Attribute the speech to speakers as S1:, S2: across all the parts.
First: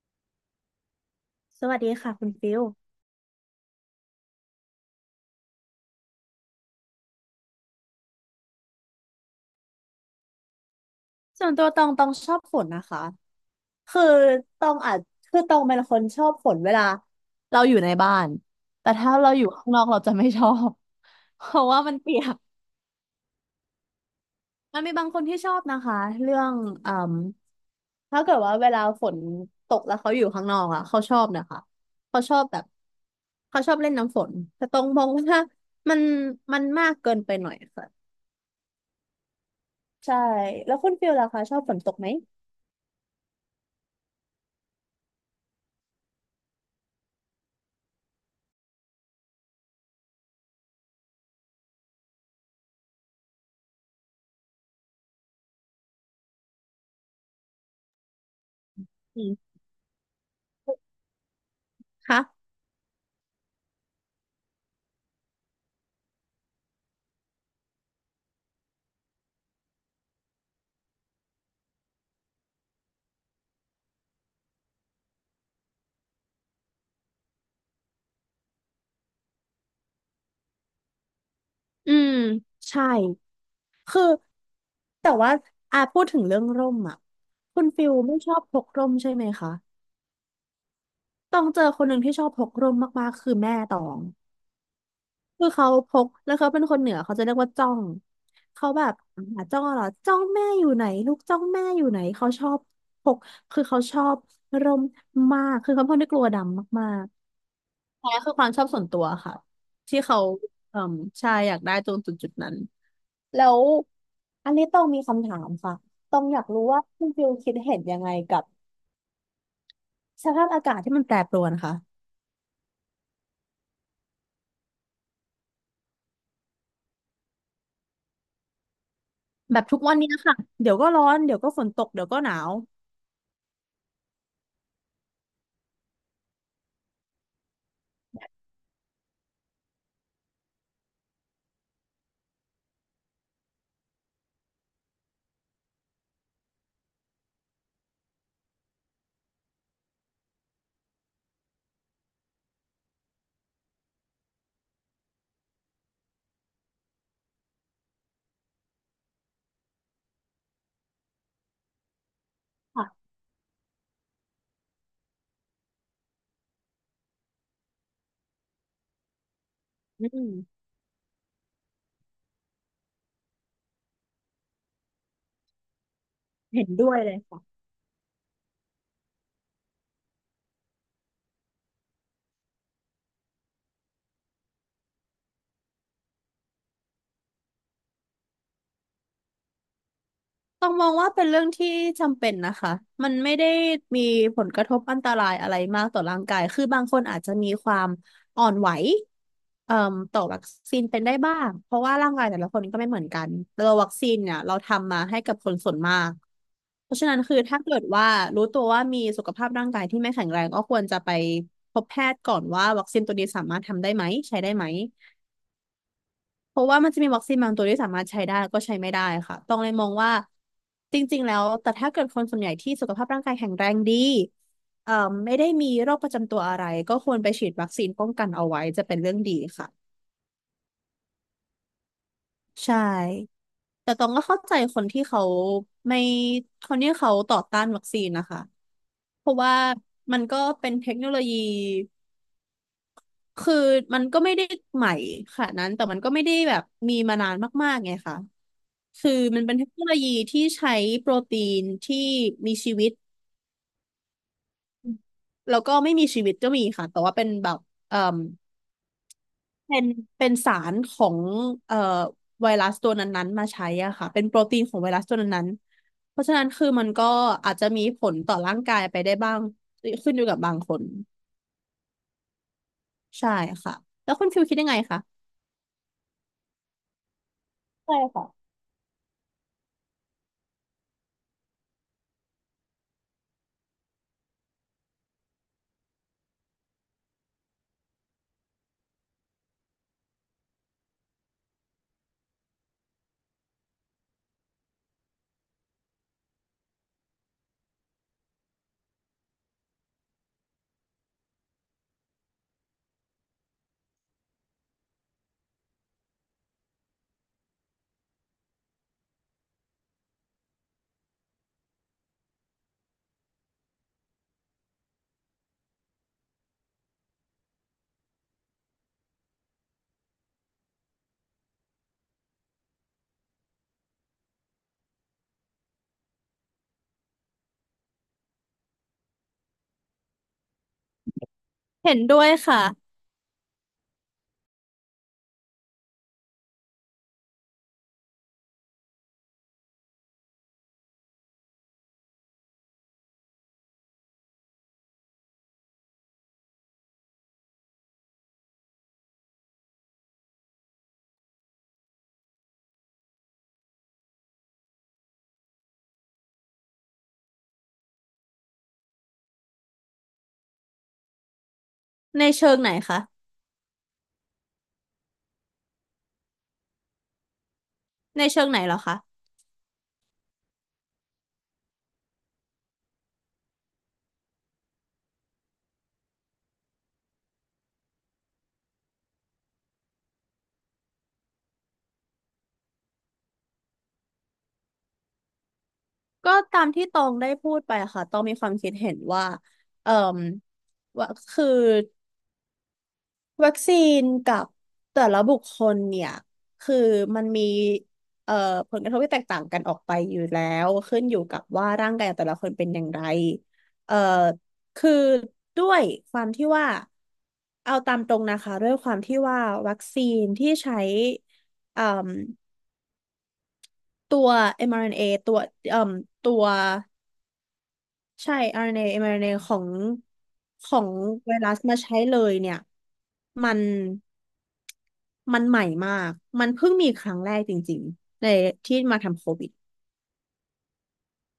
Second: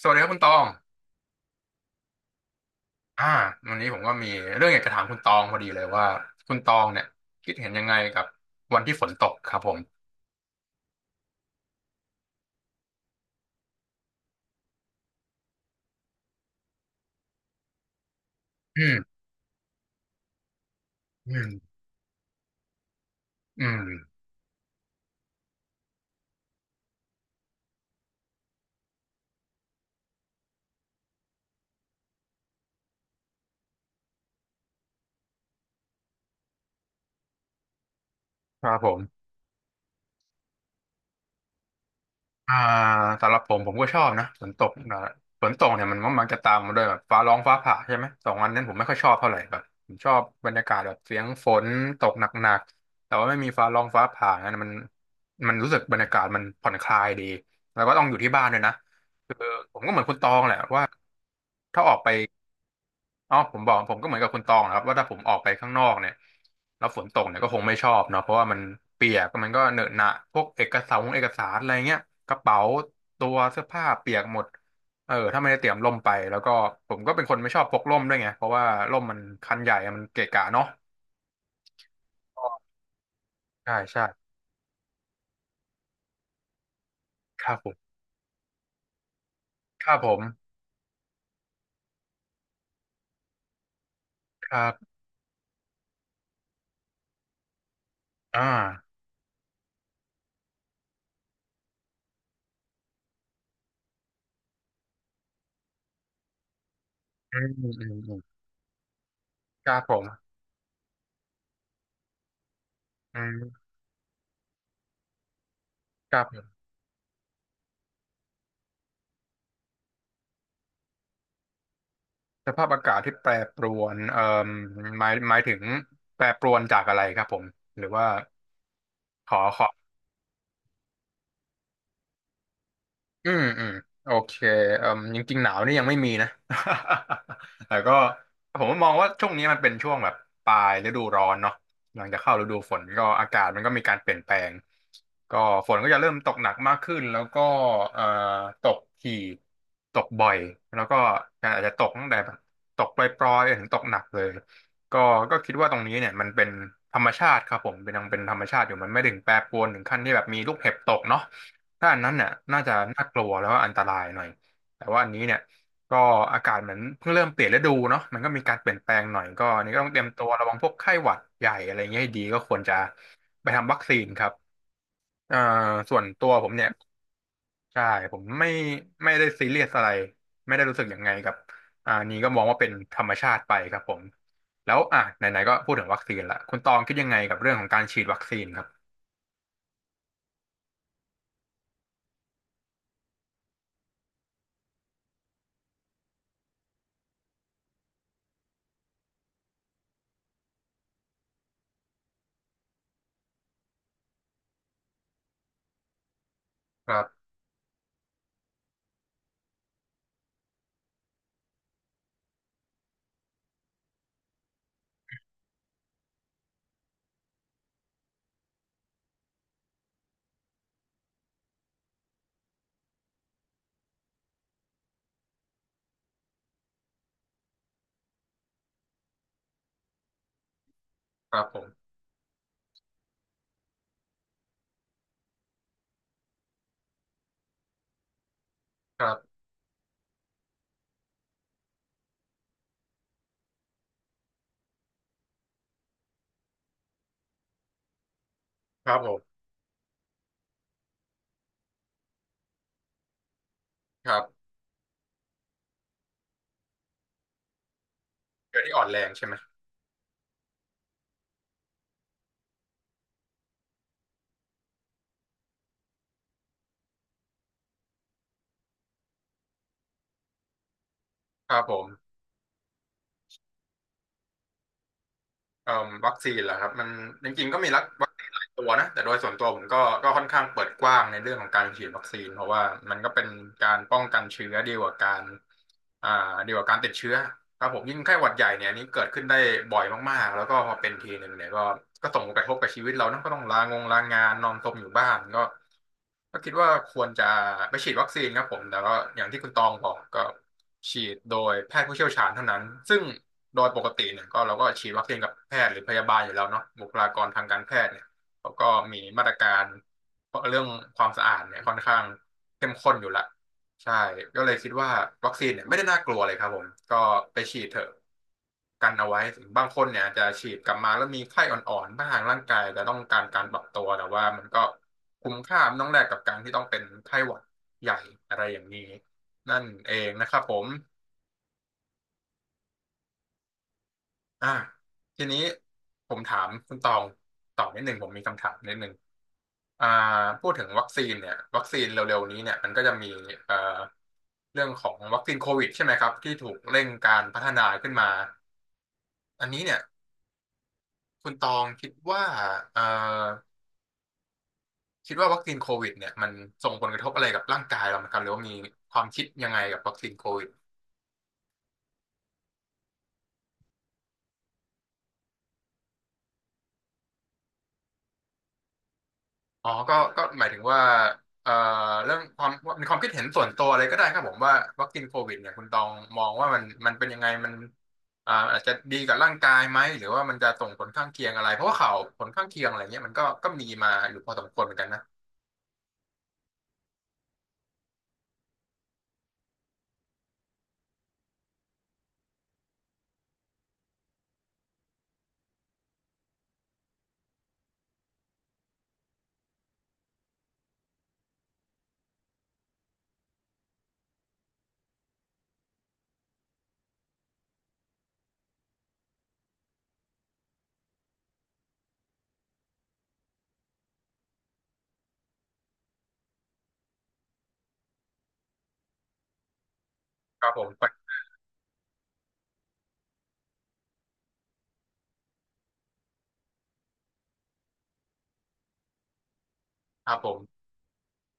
S1: สวัสดีครับคุณตอง
S2: สวัสดีค่ะคุณฟิล
S1: อ่า วันนี้ผมก็มีเรื่องอยากจะถามคุณตองพอดีเลยว่าคุณตองเนี่ยคิดเห็นยังไงกับวันที่ฝนตกครับผม
S2: ส่วนตัวตองชอบฝนนะคะคือตองอาจตองเป็นคนชอบฝนเวลาเราอยู่ในบ้าน
S1: อื
S2: แต่ถ้า
S1: ม
S2: เราอยู่ข้างนอกเราจะไม่ชอบ
S1: อื
S2: เพราะ
S1: ม
S2: ว่ามันเปียก
S1: อืม
S2: มันมีบางคนที่ชอบนะคะเรื่องอืมถ้าเกิดว่าเวลาฝนตกแล้วเขาอยู่ข้างนอกอะเขาชอบนะคะเขาชอบแบบเขาชอบเล่นน้ำฝนแต่ตองมองว่ามันมันมากเกินไปหน่อยค่ะ
S1: ครับผม
S2: ใช่แล้วคุณฟิลล่ะคะชอบฝนตกไหม
S1: อ่าสำหรับผมผมก็ชอบนะฝนตกนะฝนตกเนี่ยมันมักจะตามมาด้วยแบบฟ้าร้องฟ้าผ่าใช่ไหมสองอันนั้นผมไม่ค่อยชอบเท่าไหร่แบบผมชอบบรรยากาศแบบเสียงฝนตกหนักๆแต่ว่าไม่มีฟ้าร้องฟ้าผ่านั้นมันรู้สึกบรรยากาศมันผ่อนคลายดีแล้วก็ต้องอยู่ที่บ้านด้วยนะ
S2: อื
S1: คือ
S2: ม
S1: ผมก็เหมือนคุณตองแหละว่าถ้าออกไป
S2: คะ
S1: อ๋อผมบอกผมก็เหมือนกับคุณตองนะครับว่าถ้าผมออกไปข้างนอกเนี่ยแล้วฝนตกเนี่ยก็คงไม่ชอบเนาะเพราะว่ามันเปียกมันก็เหนอะหนะพวกเอกสารอะไรเงี้ยกระเป๋าตัวเสื้อผ้าเปียกหมดเออถ้าไม่ได้เตรียมร่มไปแล้วก็ผมก็เป็นคนไม่ชอบพกร่มด้วยไงเพราะว่าร่มมันคันใหญ่อะมันเกะกะเนาะ
S2: อืมใช่
S1: ใช่
S2: คื
S1: ใช่
S2: อแต่ว่าอ่ะพูดถึงเรื่องร่มอ่ะ
S1: ครับ
S2: คุณ
S1: ผม
S2: ฟิลไม่ชอบพกร่มใช่ไหมคะ
S1: ครับผม
S2: ต้องเจอคนหนึ่งที่ชอบพกร่มมากๆคือแม่ตอง
S1: ครับ
S2: คือเขาพกแล้วเขาเป็นคนเหนือเขาจะเรียกว่าจ้อง
S1: อ่า
S2: เขาแบบหาจ้องเหรอจ้องแม่อยู่ไหนลูกจ้องแม่อยู่ไหนพกเขาชอบร่มมากคือเขาเป็นคนที่กลัวดำมากๆ
S1: อืมอืมอื
S2: อันนี้
S1: ม
S2: คือความชอบส่วนตัวค่ะ
S1: ครับผ
S2: ที่เขา
S1: ม
S2: เอ่มใช่อยากได้ตรงจุดนั้น
S1: อืม
S2: แล้วอันนี้ต้องมีคำถามค่ะ
S1: ค
S2: ต้อ
S1: รั
S2: งอยาก
S1: บ
S2: รู้ว่าคุณฟิลคิดเห็นยังไงกับสภาพอากาศที่มันแปรปรวนค่ะ
S1: สภาพอากาศที่แปรปรวนหมายถึงแปรปรวนจากอะไรครับผมหรือว่าขอ
S2: แบบทุกวันนี้ค่ะเดี๋ยวก็ร้อนเดี๋ยวก็ฝนตกเดี๋ยวก็หนาว
S1: อืมอืมโอเคเอ่มจริงๆหนาวนี่ยังไม่มีนะ แต่ก็ผมมองว่าช่วงนี้มันเป็นช่วงแบบปลายฤดูร้อนเนาะหลังจากเข้าฤดูฝนก็อากาศมันก็มีการเปลี่ยนแปลงก็ฝนก็จะเริ่มตกหนักมากขึ้นแล้วก็เอ่อตกถี่ตกบ่อยแล้วก็อาจจะตกตั้งแต่แบบตกปล่อยๆถึงตกหนักเลยก็ก็คิดว่าตรงนี้เนี่ยมันเป็นธรรมชาติครับผมเป็นยังเป็นธรรมชาติอยู่มันไม่ถึงแปรปรวนถึงขั้นที่แบบมีลูกเห็บตกเนาะ ถ้าอันนั้นเนี่ยน่าจะน่า
S2: ค่ะ
S1: กลัวแล้วก็อันตรายหน่อยแต่ว่าอันนี้เนี่ยก็อากาศเหมือนเพิ่งเริ่มเปลี่ยนฤดูเนาะมันก็มีการเปลี่ยนแปลงหน่อยก็อันนี้ก็ต้องเตรี
S2: อื
S1: ยมตัวระวัง
S2: ม
S1: พวกไข้หวัดใหญ่อะไรเงี้ยให้ดีก็ควรจะไปทำวัคซีนครับเอ่อส่วนตัวผม
S2: เห็
S1: เนี่ย
S2: นด้วยเลย
S1: ใช่ผมไม่ไม่ได้ซีเรียสอะไรไม่ได้รู้สึกยังไงกับอันนี้ก็มองว่าเป็นธรรมชาติไปครับผมแล้วอ่ะไหนๆก็พูดถึงวัคซีนละคุณตองคิดยังไงกับเรื่องของการฉีดวัคซีนครับ
S2: ต้องมองว่าเป็นเรื่องที่จำเป็นนะคะ มันไม่ได้มีผลกระทบอันตรายอะไรมากต่อร่างกาย คือบางคนอาจจะมีความอ่อนไหวเอ่มต่อวัคซีนเป็นได้บ้าง เพราะว่าร่างกายแต่ละคนก็ไม่เหมือนกันตัววัคซีนเนี่ยเราทำมาให้กับคนส่วนมาก
S1: ค
S2: เพ
S1: รั
S2: ราะฉะนั้น
S1: บ
S2: คือถ้าเกิดว่ารู้ตัวว่ามีสุขภาพร่างกายที่ไม่แข็งแรงก็ควรจะไปพบแพทย์ก่อนว่าวัคซีนตัวนี้สามารถทำได้ไหมใช้ได้ไหม เพราะว่ามันจะมีวัคซีนบางตัวที่สามารถใช้ได้แล้วก็ใช้ไม่ได้ค่ะต้องเลยมองว่าจริงๆแล้วแต่ถ้าเกิดคนส่วนใหญ่ที่สุขภาพร่างกายแข็งแรงดีเอ่อไม่ได้มีโรคประจำตัวอะไรก็ควรไปฉีดวัคซีนป้องกันเอาไว้จะเป็นเรื่องดีค่ะ
S1: ครับผม
S2: ใช่แต่ตองก็เข้าใจไม่คนที่เขาต่อต้านวัคซีนนะคะ
S1: ครั
S2: เพราะ
S1: บ
S2: ว่ามันก็เป็นเทคโนโลยี คือมันก็ไม่ได้ใหม่ขนาดนั้นแต่มันก็ไม่ได้แบบมีมานานมากๆไงค่ะ
S1: ครับผ
S2: คือ
S1: ม
S2: มันเป็นเทคโนโลยีที่ใช้โปรตีนที่มีชีวิต
S1: ครับ
S2: แล้วก็ไม่มีชีวิตก็มีค่ะแต่ว่าเป็นแบบเอ่อ
S1: เกิดที่อ่อนแรงใช่ไหม
S2: เป็นเป็นสารของเอ่อไวรัสตัวนั้นๆมาใช้อ่ะค่ะเป็นโปรตีนของไวรัสตัวนั้นๆเพราะฉะนั้นคือมันก็อาจจะมีผลต่อร่างกายไปได้บ้างขึ้นอยู่กับบางคน
S1: ครับผม
S2: ใช่ค่ะแล้วคุณฟิวคิดยังไงคะ
S1: เอ่อวัคซีนเหรอครับมันจริงๆก็มีรัก
S2: ใช่
S1: วัค
S2: ค่ะ
S1: ซีนหลายตัวนะแต่โดยส่วนตัวผมก็ก็ค่อนข้างเปิดกว้างในเรื่องของการฉีดวัคซีนเพราะว่ามันก็เป็นการป้องกันเชื้อดีกว่าการอ่าดีกว่าการติดเชื้อครับผมยิ่งไข้หวัดใหญ่เนี่ยอันนี้เกิดขึ้นได้บ่อยมากๆแล้วก็พอเป็นทีหนึ่งเนี่ยก็ก็ส่งผลกระทบกับชีวิตเรานะก็ต้องลางงลางานนอนซมอยู่บ้านก็ก็คิดว่าควรจะไปฉีดวัคซีนครับผมแต่ก็อย่างที่คุณตองบอกก็ ฉีดโดยแพทย์ผู้เชี่ยวชาญเท่านั้นซึ่งโดยปกติเนี่ยก็เราก็ฉีดวัคซีนกับแพทย์หรือพยาบาลอยู่แล้วเนาะบุคลากรทางการแพทย์เนี่ยเขาก็มีมาตรการเรื่องความสะอาดเนี่ยค่อนข้างเข้มข้นอยู่ละใช่ก็เลยคิดว่าวัคซีนเนี่ยไม่ได้น่ากลัวเลยครับผมก็ไปฉีดเถอะกันเอาไว้ถึงบางคนเนี่ยอาจจะฉีดกลับมาแล้วมีไข้อ่อนๆบ้างร่างกายแต่ต้องการการปรับตัวแต่ว่ามันก็คุ้มค่ามันต้องแลกกับการที่ต้องเป็นไข้หวัดใหญ่อะไรอย่างนี้ นั่นเองนะครับผม
S2: เห็นด้วยค่ะ
S1: อ่าทีนี้ผมถามคุณตองต่อนิดหนึ่งผมมีคำถามนิดหนึ่งอ่าพูดถึงวัคซีนเนี่ยวัคซีนเร็วๆนี้เนี่ยมันก็จะมีเอ่อเรื่องของวัคซีนโควิดใช่ไหมครับที่ถูกเร่งการพัฒนาขึ้นมาอันนี้เนี่ยคุณตองคิดว่าเอ่อคิดว่าวัคซีนโควิดเนี่ยมันส่งผลกระทบอะไรกับร่างกายเราไหมครับหรือว่ามีความคิดยังไงกับวัคซีนโควิด
S2: ในเชิงไหนคะในเชิงไหนเหรอคะ
S1: อ๋อก็หมายถึงว่าเอ่อเรื่องความมีความคิดเห็นส่วนตัวอะไรก็ได้ครับผมว่าวัคซีนโควิดเนี่ยคุณตองมองว่ามันเป็นยังไงมันอาจจะดีกับร่างกายไหมหรือว่ามันจะส่งผลข้างเคียงอะไร เพราะว่าข่าวผลข้างเคียงอะไรเงี้ยมันก็ก็มีมาอยู่พอสมควรเหมือนกันนะ
S2: ก็ตามที่ตองได้พูดไปค่ะตองมีความคิดเห็นว่าเอ่มว่าคือวัคซีนกับแต่ละบุคคลเนี่ยคือมันมีเอ่อผลกระทบที่แตกต่างกันออกไปอยู่แล้วขึ้นอยู่กับว่าร่างกายของแต่ละคนเป็นอย่างไรเอ่อคือด้วยความที่ว่าเอาตามตรงนะคะด้วยความที่ว่าวัคซีนที่ใช้เอ่ม ตัว mRNA ตัวเอ่มตัวใช่ RNA mRNA ของ
S1: ครับผ
S2: ข
S1: ม
S2: องไวรัสมาใช้เลยเนี่ย มัน มันใหม่มาก มันเพิ่งมีครั้งแรกจริงๆในที่มาทำโควิด
S1: ครับผม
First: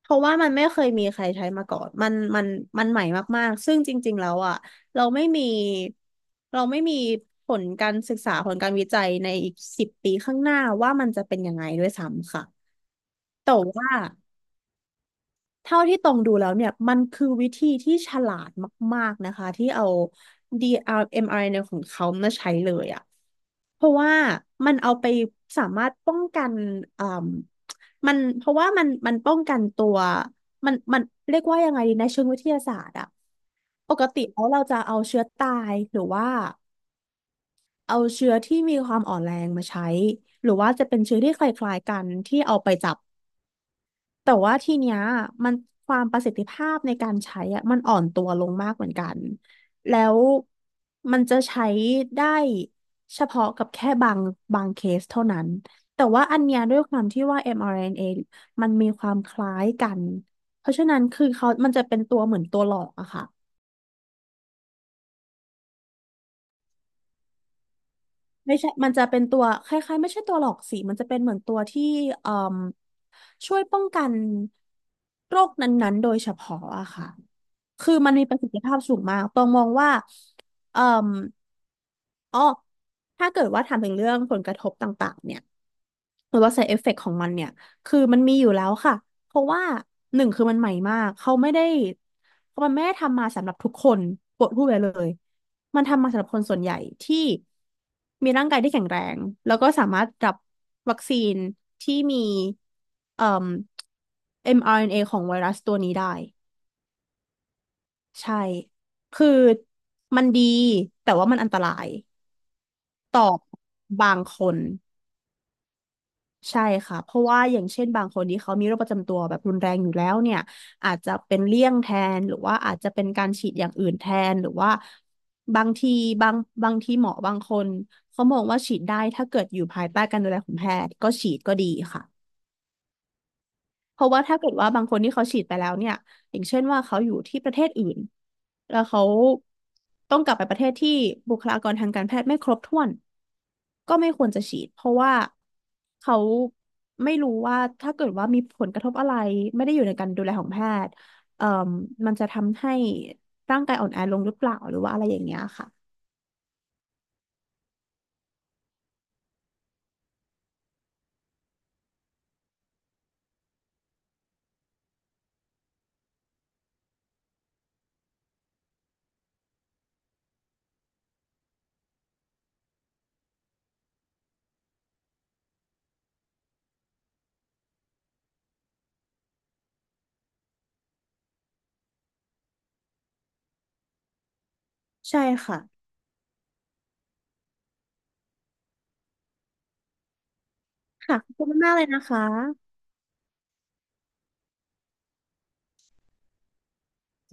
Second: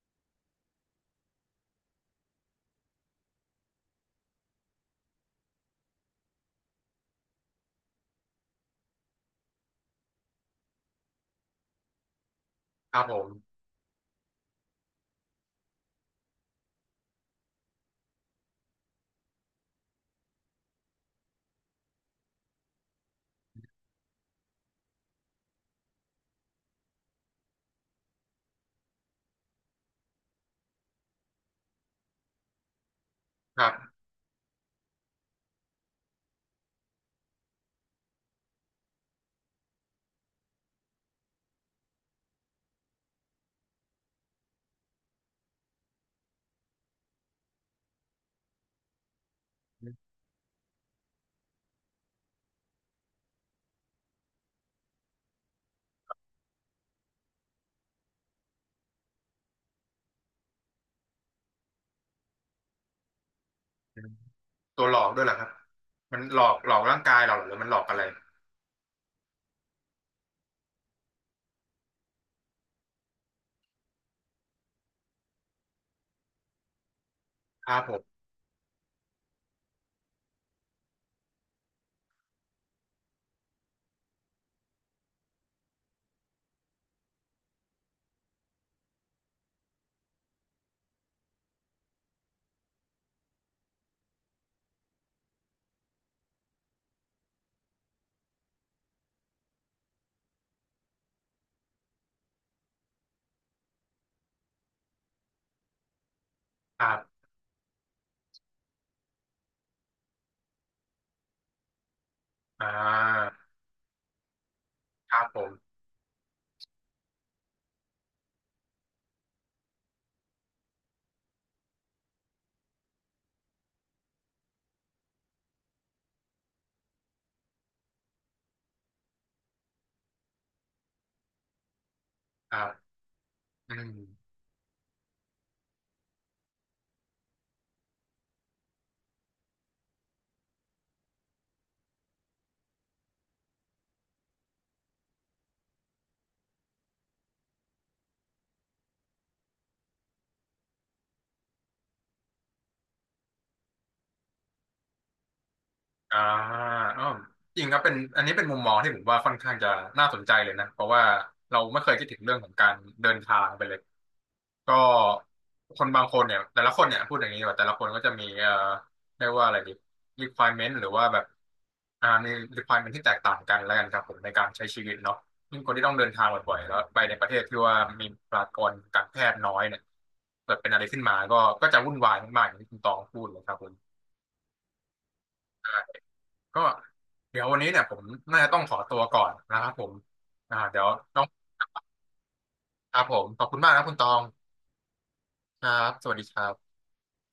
S2: เพราะว่ามันไม่เคยมีใครใช้มาก่อน มันใหม่มากๆ ซึ่งจริงๆแล้วอ่ะเราไม่มี เราไม่มีผลการศึกษาผลการวิจัยในอีก10 ปีข้างหน้าว่ามันจะเป็นยังไงด้วยซ้ำค่ะ
S1: ครับผ
S2: แต่
S1: ม
S2: ว่า เท่าที่ตรงดูแล้วเนี่ยมันคือวิธีที่ฉลาดมากๆนะคะที่เอา DRMRNA ของเขามาใช้เลยอะเพราะว่ามันเอาไปสามารถป้องกันอ่มมันเพราะว่ามันมันป้องกันตัวมันเรียกว่ายังไงดีในเชิงวิทยาศาสตร์อะ
S1: ครั
S2: ป
S1: บ
S2: กติแล้วเราจะเอาเชื้อตายหรือว่าเอาเชื้อที่มีความอ่อนแรงมาใช้หรือว่าจะเป็นเชื้อที่คล้ายๆกันที่เอาไปจับ แต่ว่าทีเนี้ยมันความประสิทธิภาพในการใช้อะมันอ่อนตัวลงมากเหมือนกันแล้วมันจะใช้ได้เฉพาะกับแค่บางเคสเท่านั้นแต่ว่าอันเนี้ยด้วยความที่ว่า mRNA มอาร์เอ็นเอมันมีความคล้ายกันเพราะฉะนั้นคือเขามันจะเป็นตัวเหมือนตัวหลอกอะค่ะ
S1: อืมตัวหลอกด้วยเหรอครับมันหลอกหลอกร่างกายเราเหรอหรือมันหลอกอะไร
S2: ไม่ใช่มันจะเป็นตัวคล้ายๆไม่ใช่ตัวหลอกสิมันจะเป็นเหมือนตัวที่เอ่มช่วยป้องกันโรคนั้นๆโดยเฉพาะอะค่ะ
S1: ครับผ
S2: คือมัน
S1: ม
S2: มีประสิทธิภาพสูงมากตองมองว่าเอ่ออ๋อถ้าเกิดว่าถามถึงเรื่องผลกระทบต่างๆ เนี่ย หรือว่า side effect ของมันเนี่ย คือมันมีอยู่แล้วค่ะ เพราะว่าหนึ่งคือมันใหม่มาก เขาไม่ได้ มันไม่ได้ทำมาสำหรับทุกคนปวดพูดไปเลย มันทำมาสำหรับคนส่วนใหญ่ที่มีร่างกายที่แข็งแรงแล้วก็สามารถรับวัคซีนที่มีเอ่อเอ็มอาร์เอ็นเอของไวรัสตัวนี้ได้
S1: ครับ
S2: ใช่ คือมันดีแต่ว่ามันอันตราย
S1: อ่
S2: ต่อ
S1: า
S2: บางคน
S1: ครับผม
S2: ใช่ค่ะเพราะว่าอย่างเช่นบางคนที่เขามีโรคประจำตัวแบบรุนแรงอยู่แล้วเนี่ยอาจจะเป็นเลี่ยงแทนหรือว่าอาจจะเป็นการฉีดอย่างอื่นแทนหรือว่าบางทีบางบางทีหมอบางคนเขามองว่าฉีดได้ถ้าเกิดอยู่ภายใต้การดูแลของแพทย์ก็ฉีดก็ดีค่ะ
S1: ครับอืม
S2: เพราะว่าถ้าเกิดว่าบางคนที่เขาฉีดไปแล้วเนี่ยอย่างเช่นว่าเขาอยู่ที่ประเทศอื่นแล้วเขาต้องกลับไปประเทศที่บุคลากรทางการแพทย์ไม่ครบถ้วนก็ไม่ควรจะฉีดเพราะว่าเขาไม่รู้ว่าถ้าเกิดว่ามีผลกระทบอะไรไม่ได้อยู่ในการดูแลของแพทย์เอ่มมันจะทำให้ร่างกายอ่อนแอลงหรือเปล่าหรือว่าอะไรอย่างเงี้ยค่ะ
S1: อ่าอ้าวจริงครับเป็นอันนี้เป็นมุมมองที่ผมว่าค่อนข้างจะน่าสนใจเลยนะเพราะว่าเราไม่เคยคิดถึงเรื่องของการเดินทางไปเลยก็คนบางคนเนี่ยแต่ละคนเนี่ยพูดอย่างนี้ดีกว่าแต่ละคนก็จะมีเรียกว่าอะไรดี requirement หรือว่าแบบมี requirement ที่แตกต่างกันแล้วกันครับผมในการใช้ชีวิตเนาะยิ่งคนที่ต้องเดินทางบ่อยๆแล้วไปในประเทศที่ว่ามีประชากรการแพทย์น้อยเนี่ยเกิดเป็นอะไรขึ้นมาก็ก็จะวุ่นวายมากๆอย่างที่คุณตองพูดเลยครับผม
S2: ใช่ค่ะ
S1: ก็เดี๋ยววันนี้เนี่ยผมน่าจะต้องขอตัวก่อนนะครับผมเดี๋ยว
S2: ค่ะ
S1: ต้อง
S2: ขอบคุณมากเลยนะคะ
S1: ครับผมขอบคุณมากนะคุณตองครับสวัสดีครับ